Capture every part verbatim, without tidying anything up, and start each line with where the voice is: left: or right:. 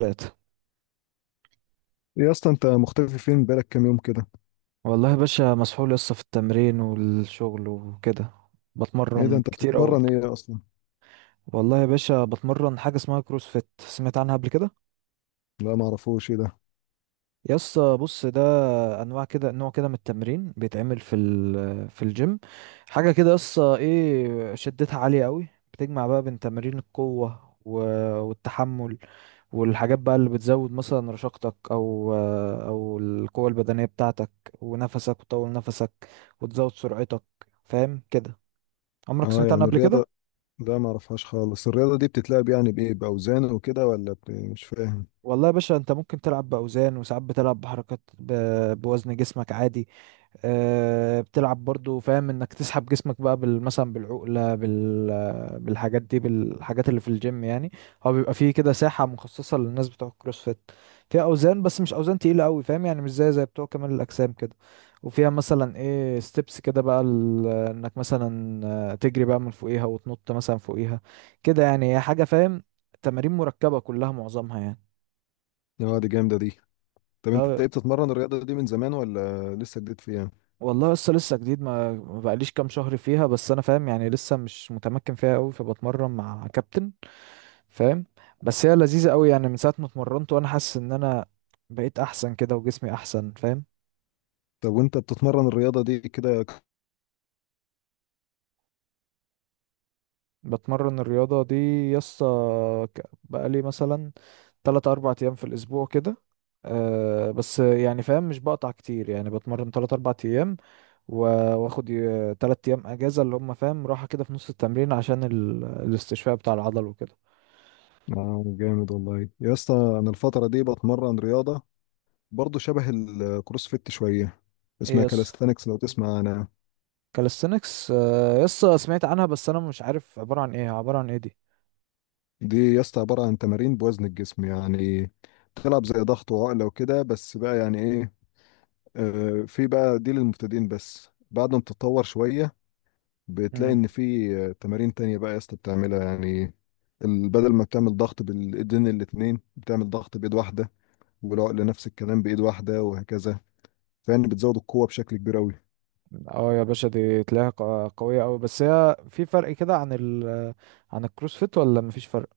right: تلاتة.
left: ايه يا اسطى، انت مختفي فين؟ بقالك كام يوم كده؟
right: والله يا باشا، مسحول لسه في التمرين والشغل وكده.
left: ايه ده؟
right: بتمرن
left: انت
right: كتير قوي.
left: بتتمرن ايه اصلا؟
right: والله يا باشا بتمرن حاجة اسمها كروسفيت، سمعت عنها قبل كده؟
left: لا، ما اعرفوش، ايه ده؟
right: يسا بص، ده انواع كده، نوع كده من التمرين بيتعمل في ال- في الجيم. حاجه كده، قصه ايه، شدتها عاليه قوي. بتجمع بقى بين تمارين القوه و- والتحمل. والحاجات بقى اللي بتزود مثلا رشاقتك او او القوه البدنيه بتاعتك. ونفسك وتطول نفسك وتزود سرعتك. فاهم كده؟ عمرك
left: اه،
right: سمعت عنها
left: يعني
right: قبل كده؟
left: الرياضه. لا، ما اعرفهاش خالص. الرياضه دي بتتلعب يعني بايه؟ باوزان وكده ولا ب... مش فاهم.
right: والله يا باشا انت ممكن تلعب باوزان، وساعات بتلعب بحركات ب- بوزن جسمك عادي. آه، بتلعب برضو، فاهم انك تسحب جسمك بقى بال- مثلا بالعقلة، بال بالحاجات دي، بالحاجات اللي في الجيم يعني. هو بيبقى فيه كده ساحة مخصصة للناس بتوع الكروسفيت. فيها اوزان، بس مش اوزان تقيلة قوي، فاهم؟ يعني مش زي زي بتوع كمال الاجسام كده. وفيها مثلا ايه ستيبس كده بقى، ال- انك مثلا آه، تجري بقى من فوقيها وتنط مثلا فوقيها كده، يعني هي حاجة، فاهم؟ تمارين مركبة كلها، معظمها يعني.
left: اه، دي جامده دي. طب انت ايه، بتتمرن الرياضه دي من زمان ولا لسه جديد فيها؟
right: والله لسه لسه جديد، ما ما بقاليش كام شهر فيها، بس انا فاهم يعني، لسه مش متمكن فيها قوي، فبتمرن مع كابتن، فاهم؟ بس هي لذيذة قوي، يعني من ساعة ما اتمرنت وانا حاسس ان انا بقيت احسن كده وجسمي احسن، فاهم؟
left: طب وانت بتتمرن الرياضه دي كده ك-
right: بتمرن الرياضة دي، يسطا، ك- بقالي مثلا تلات اربع ايام في الاسبوع كده. أه، بس يعني فاهم، مش بقطع كتير، يعني بتمرن تلات اربع ايام و- واخد ي- تلات ايام اجازة، اللي هم فاهم راحة كده في نص التمرين، عشان ال- الاستشفاء بتاع العضل وكده.
left: اه جامد والله يا اسطى. انا الفتره دي بتمرن رياضه برضو شبه الكروسفيت شويه،
right: ايه
left: اسمها
right: يس.
left: كالستانكس لو تسمع. انا
right: كاليستنكس، آه، يس سمعت عنها، بس انا مش عارف عبارة عن ايه، عبارة عن ايه دي؟
left: دي يا اسطى عبارة عن تمارين بوزن الجسم، يعني تلعب زي ضغط وعقلة وكده، بس بقى يعني ايه، آه، في بقى دي للمبتدئين، بس بعد ما بتتطور شوية بتلاقي
right: مم.
left: ان في آه، تمارين تانية بقى يا اسطى بتعملها، يعني ال- بدل ما بتعمل ضغط بالايدين الاتنين، بتعمل ضغط بايد واحدة، والعقلة نفس الكلام بايد واحدة وهكذا. فيعني بتزود القوة بشكل كبير قوي.
right: اه يا باشا، دي تلاقيها ق- قوية قوي، بس هي في فرق كده عن ال عن الكروسفيت ولا مفيش فرق؟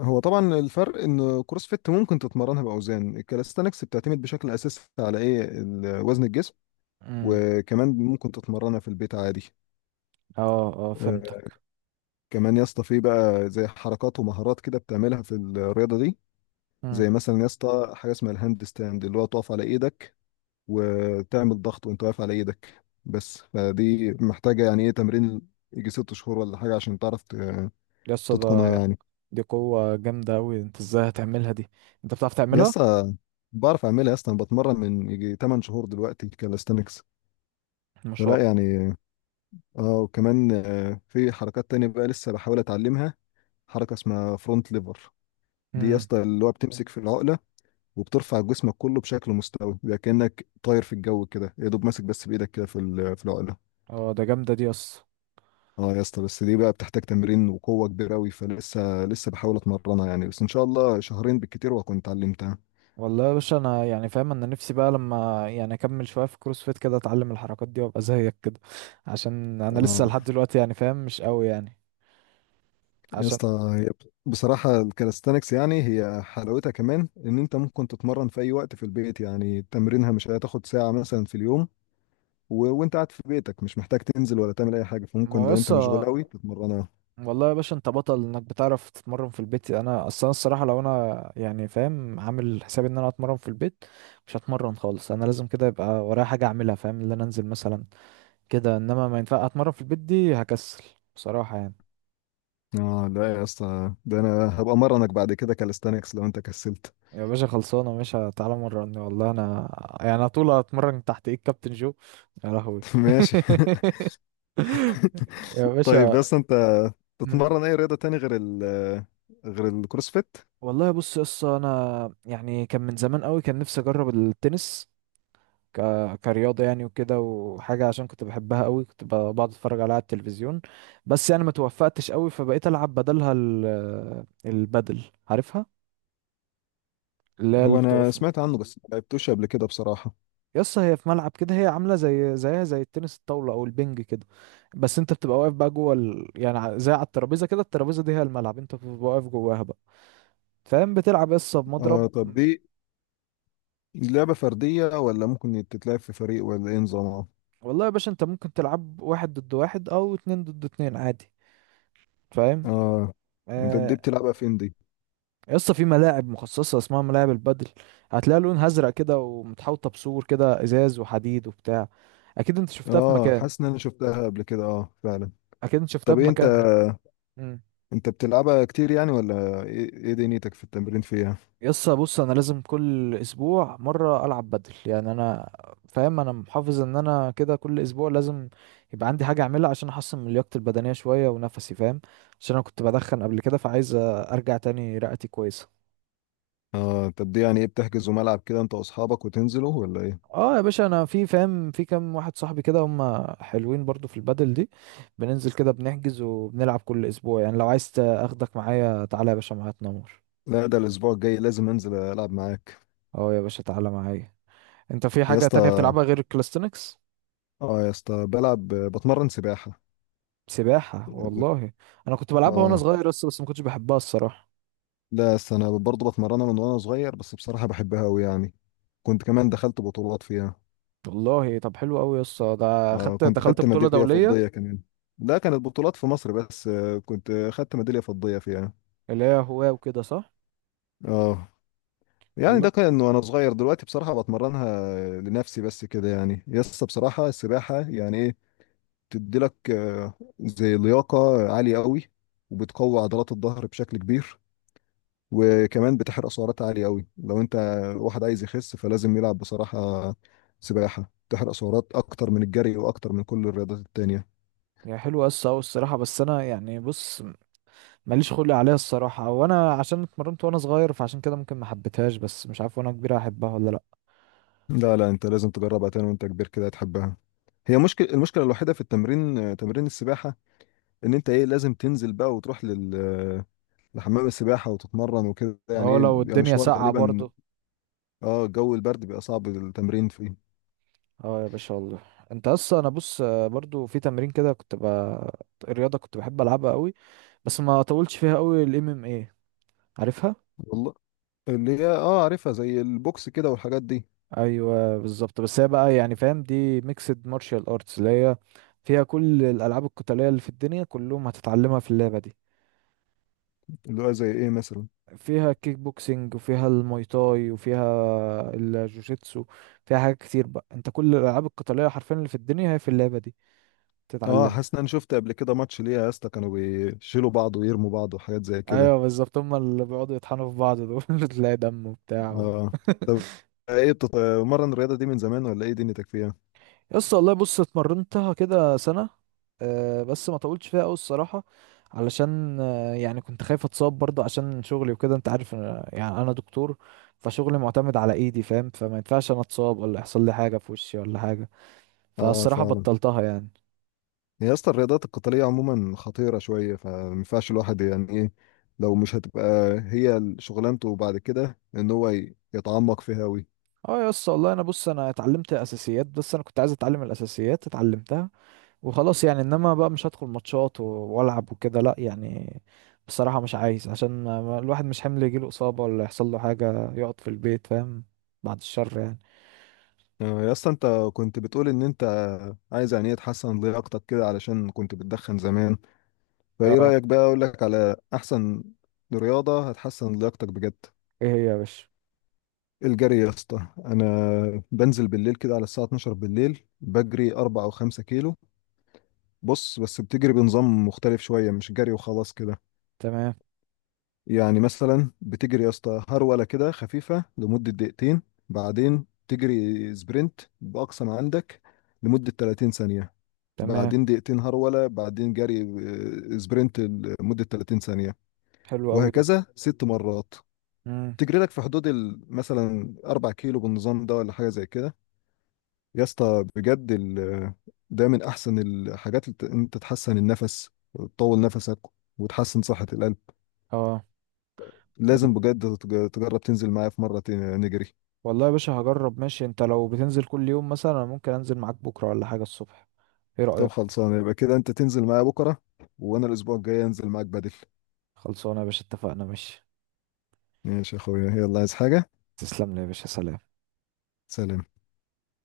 left: هو طبعا الفرق ان كروس فيت ممكن تتمرنها باوزان، الكاليستانكس بتعتمد بشكل اساسي على ايه، ال- وزن الجسم.
right: امم.
left: وكمان ممكن تتمرنها في البيت عادي.
right: اه اه
left: آه،
right: فهمتك.
left: كمان يا اسطى في بقى زي حركات ومهارات كده بتعملها في الرياضة دي.
right: امم.
left: زي مثلا يا اسطى حاجة اسمها الهاند ستاند، اللي هو تقف على ايدك وتعمل ضغط وانت واقف على ايدك، بس فدي محتاجة يعني ايه تمرين، يجي ست شهور ولا حاجة، عشان تعرف ت-
right: يس
left: تتقنها
right: ده.
left: يعني.
right: دي قوة جامدة قوي، انت ازاي هتعملها دي؟ انت بتعرف
left: يا
right: تعملها؟
left: اسطى بعرف اعملها يا اسطى. انا بتمرن من يجي تمن شهور دلوقتي كالستنكس،
right: ما شاء
left: فلا
right: الله.
left: يعني. اه، وكمان آه، في حركات تانية بقى لسه بحاول اتعلمها، حركة اسمها فرونت ليفر. دي يا
right: امم.
left: اسطى اللي هو بتمسك في العقله، وبترفع جسمك كله بشكل مستوي، بيبقى كانك طاير في الجو كده، يا دوب ماسك بس بايدك كده في ال- في العقله.
right: اه ده جامدة دي يس.
left: اه يا اسطى، بس دي بقى بتحتاج تمرين وقوه كبيره قوي، فلسه لسه بحاول اتمرنها يعني، بس ان شاء الله شهرين بالكتير واكون اتعلمتها.
right: والله يا باشا، انا يعني فاهم، انا نفسي بقى لما يعني اكمل شويه في كروس فيت كده، اتعلم الحركات دي وابقى زيك كده. عشان انا لسه
left: اه
right: لحد دلوقتي يعني فاهم مش قوي يعني.
left: يا
right: عشان.
left: اسطى، هي بصراحه الكالستانكس يعني هي حلاوتها كمان ان انت ممكن تتمرن في اي وقت في البيت، يعني تمرينها مش هتاخد ساعه مثلا في اليوم، و... وانت قاعد في بيتك مش محتاج تنزل ولا تعمل اي حاجه،
right: ما
left: فممكن
right: هو
left: لو انت
right: لسه.
left: مشغول قوي تتمرنها.
right: والله يا باشا، انت بطل انك بتعرف تتمرن في البيت، انا اصلا الصراحه لو انا يعني فاهم عامل حسابي ان انا اتمرن في البيت مش هتمرن خالص، انا لازم كده يبقى ورايا حاجه اعملها، فاهم، اللي انا انزل مثلا كده، انما ما ينفع اتمرن في البيت دي، هكسل بصراحه يعني.
left: اه لا يا اسطى، ده انا هبقى مرنك بعد كده كاليستانكس لو انت كسلت.
right: يا باشا خلصانة، مش تعالى مرة؟ والله أنا يعني، أنا طول أتمرن تحت إيد كابتن جو. يا لهوي
left: ماشي.
right: يا
left: طيب،
right: باشا.
left: بس انت
right: مم.
left: تتمرن اي رياضة تاني غير ال غير الكروسفيت؟
right: والله بص يا اسطى، أنا يعني كان من زمان قوي كان نفسي أجرب التنس ك... كرياضة يعني وكده، وحاجة عشان كنت بحبها قوي، كنت ب- بقعد أتفرج عليها على التلفزيون. بس يعني ما توفقتش قوي، فبقيت ألعب بدلها ال... البدل، عارفها؟ اللي هي اللي
left: هو انا
right: بتقف.
left: سمعت عنه بس ما لعبتوش قبل كده بصراحة.
right: يس، هي في ملعب كده، هي عامله زي، زيها زي التنس الطاوله او البنج كده، بس انت بتبقى واقف بقى جوه ال... يعني ع- زي على الترابيزه كده، الترابيزه دي هي الملعب، انت بتبقى واقف جواها بقى، فاهم؟ بتلعب يس
left: اه،
right: بمضرب.
left: طب دي لعبة فردية، ولا ممكن تتلعب في فريق، ولا ايه نظامها؟
right: والله يا باشا، انت ممكن تلعب واحد ضد واحد او اتنين ضد اتنين عادي، فاهم؟
left: اه، انت دي
right: آه.
left: بتلعبها فين دي؟
right: يس في ملاعب مخصصه اسمها ملاعب البادل، هتلاقي لونها ازرق كده ومتحوطه بسور كده ازاز وحديد وبتاع، اكيد انت شفتها في
left: اه،
right: مكان.
left: حاسس ان انا شفتها قبل كده، اه فعلا.
right: اكيد انت شفتها
left: طب
right: في
left: ايه انت،
right: مكان.
left: انت بتلعبها كتير يعني، ولا ايه إيه دنيتك في التمرين فيها؟
right: يسا بص، انا لازم كل اسبوع مره العب بدل، يعني انا فاهم انا محافظ ان انا كده كل اسبوع لازم يبقى عندي حاجه اعملها، عشان احسن من لياقتي البدنيه شويه ونفسي، فاهم، عشان انا كنت بدخن قبل كده، فعايز ارجع تاني رئتي كويسه.
left: اه، طب دي يعني ايه، بتحجزوا ملعب كده انت واصحابك وتنزلوا، ولا ايه؟
right: اه يا باشا، انا في فاهم في كام واحد صاحبي كده هم حلوين برضو في البدل دي، بننزل كده بنحجز وبنلعب كل اسبوع، يعني لو عايز اخدك معايا تعالى يا باشا معايا تنور.
left: لا، ده الاسبوع الجاي لازم انزل العب معاك.
right: اه يا باشا تعالى معايا. انت في
left: يا
right: حاجه تانية
left: اسطى،
right: بتلعبها غير الكلاستنكس؟
left: اه يا اسطى، بلعب، بتمرن سباحة.
right: سباحة، والله انا كنت بلعبها وانا
left: اه
right: صغير، بس بس ما كنتش بحبها الصراحة.
left: لا يا اسطى، انا برضه بتمرنها من وانا صغير، بس بصراحة بحبها قوي يعني، كنت كمان دخلت بطولات فيها.
right: والله طب حلو قوي يا اسطى، ده
left: اه،
right: خدت
left: كنت
right: دخلت
left: خدت
right: بطولة
left: ميدالية
right: دولية؟
left: فضية كمان. لا، كانت بطولات في مصر بس، آه، كنت خدت ميدالية فضية فيها.
right: اللي هي هواة وكده صح؟
left: اه، يعني ده
right: والله.
left: كان وانا صغير، دلوقتي بصراحة بتمرنها لنفسي بس كده، يعني يس. بصراحة السباحة يعني ايه، بتديلك آه، زي لياقة عالية قوي، وبتقوي عضلات الظهر بشكل كبير، وكمان بتحرق سعرات عالية قوي. لو انت واحد عايز يخس، فلازم يلعب بصراحة سباحة. تحرق سعرات اكتر من الجري واكتر من كل الرياضات التانية.
right: هي حلوة يا اسطى أوي الصراحة، بس انا يعني بص، ماليش خلق عليها الصراحة، وانا عشان اتمرنت وانا صغير فعشان كده ممكن ما حبيتهاش، بس مش عارف وانا كبير هحبها ولا لا.
left: لا لا، انت لازم تجربها تاني وانت كبير، كده هتحبها. هي مشكلة المشكلة الوحيدة في التمرين، آه، تمرين السباحة، ان انت ايه، لازم تنزل بقى وتروح لل آه، لحمام السباحة وتتمرن وكده، يعني
right: اه،
left: ايه
right: لو
left: بيبقى
right: الدنيا
left: مشوار
right: ساقعة
left: غالبا.
right: برضو.
left: اه، جو البرد بيبقى صعب التمرين فيه.
right: اه يا باشا والله. انت اصلا، انا بص آه، برضو في تمرين كده كنت ب... رياضة كنت بحب العبها قوي، بس ما طولتش فيها قوي، الام ام ايه عارفها؟
left: والله، اللي هي اه عارفها، زي البوكس كده والحاجات دي.
right: ايوه بالظبط، بس هي بقى يعني فاهم دي ميكسد مارشال ارتس، اللي هي فيها كل الالعاب القتاليه اللي في الدنيا كلهم هتتعلمها في اللعبه دي.
left: اللي هو زي ايه مثلا؟
right: فيها كيك بوكسينج وفيها المايتاي وفيها الجوجيتسو، فيها حاجات كتير بقى، انت كل الالعاب القتاليه حرفيا اللي في الدنيا هي في اللعبه دي
left: اه، حاسس
right: تتعلمها.
left: ان انا شفت قبل كده ماتش ليها يا اسطى، كانوا بيشيلوا بعض ويرموا بعض وحاجات زي كده.
right: ايوه بالظبط، هم اللي بيقعدوا يطحنوا في بعض دول تلاقي دم وبتاع و...
left: اه، طب ايه، بتتمرن الرياضه دي من زمان، ولا ايه دنيتك فيها؟
right: يس والله بص، اتمرنتها كده سنة، أه بس ما طولتش فيها قوي الصراحة، علشان أه يعني كنت خايف اتصاب برضه عشان شغلي وكده، انت عارف أنا يعني انا دكتور، فشغلي معتمد على ايدي، فاهم، فما ينفعش انا اتصاب ولا يحصل لي حاجة في وشي ولا حاجة،
left: اه
right: فالصراحة
left: فعلا.
right: بطلتها يعني.
left: يا اسطى الرياضات القتاليه عموما خطيره شويه، فما ينفعش الواحد يعني ايه، لو مش هتبقى هي شغلانته بعد كده ان هو ي- يتعمق فيها قوي.
right: اه يس والله، انا بص انا اتعلمت اساسيات، بس انا كنت عايز اتعلم الاساسيات اتعلمتها وخلاص يعني، انما بقى مش هدخل ماتشات و- والعب وكده لا يعني، بصراحة مش عايز عشان ما- ما- الواحد مش حمل يجيله إصابة ولا يحصل له حاجة يقعد في البيت، فاهم، بعد الشر يعني.
left: آه، يا اسطى، انت كنت بتقول ان انت عايز يعني ايه تحسن لياقتك كده، علشان كنت بتدخن زمان. فايه
right: اه.
left: رأيك بقى، اقول لك على احسن رياضة هتحسن لياقتك بجد؟
right: ايه هي يا باشا؟
left: الجري يا اسطى. انا بنزل بالليل كده على الساعة الثانية عشرة بالليل، بجري اربعة او خمسة كيلو. بص، بس بتجري بنظام مختلف شوية، مش جري وخلاص كده.
right: تمام.
left: يعني مثلا بتجري يا اسطى هرولة كده خفيفة لمدة دقيقتين، بعدين تجري سبرنت بأقصى ما عندك لمدة تلاتين ثانية،
right: تمام.
left: بعدين دقيقتين هرولة، بعدين جري آه، سبرنت لمدة تلاتين ثانية،
right: حلو قوي ده.
left: وهكذا ست مرات.
right: امم.
left: تجري لك في حدود ال- مثلا اربعة كيلو بالنظام ده، ولا حاجه زي كده. يا اسطى بجد، ال- ده من احسن الحاجات اللي ت- انت تحسن النفس وتطول نفسك وتحسن صحه القلب.
right: اه. وال-
left: لازم بجد تج- تجرب تنزل معايا في مره ت- نجري.
right: والله يا باشا هجرب، ماشي، انت لو بتنزل كل يوم مثلا أنا ممكن انزل معاك بكرة ولا حاجة الصبح، ايه
left: طب
right: رأيك؟
left: خلصانه، يبقى كده انت تنزل معايا بكره، وانا الاسبوع الجاي انزل معاك بدل.
right: خلصانة يا باشا اتفقنا، ماشي.
left: ماشي يا اخويا، يلا، عايز حاجه؟
right: تسلم لي يا باشا، سلام.
left: سلام.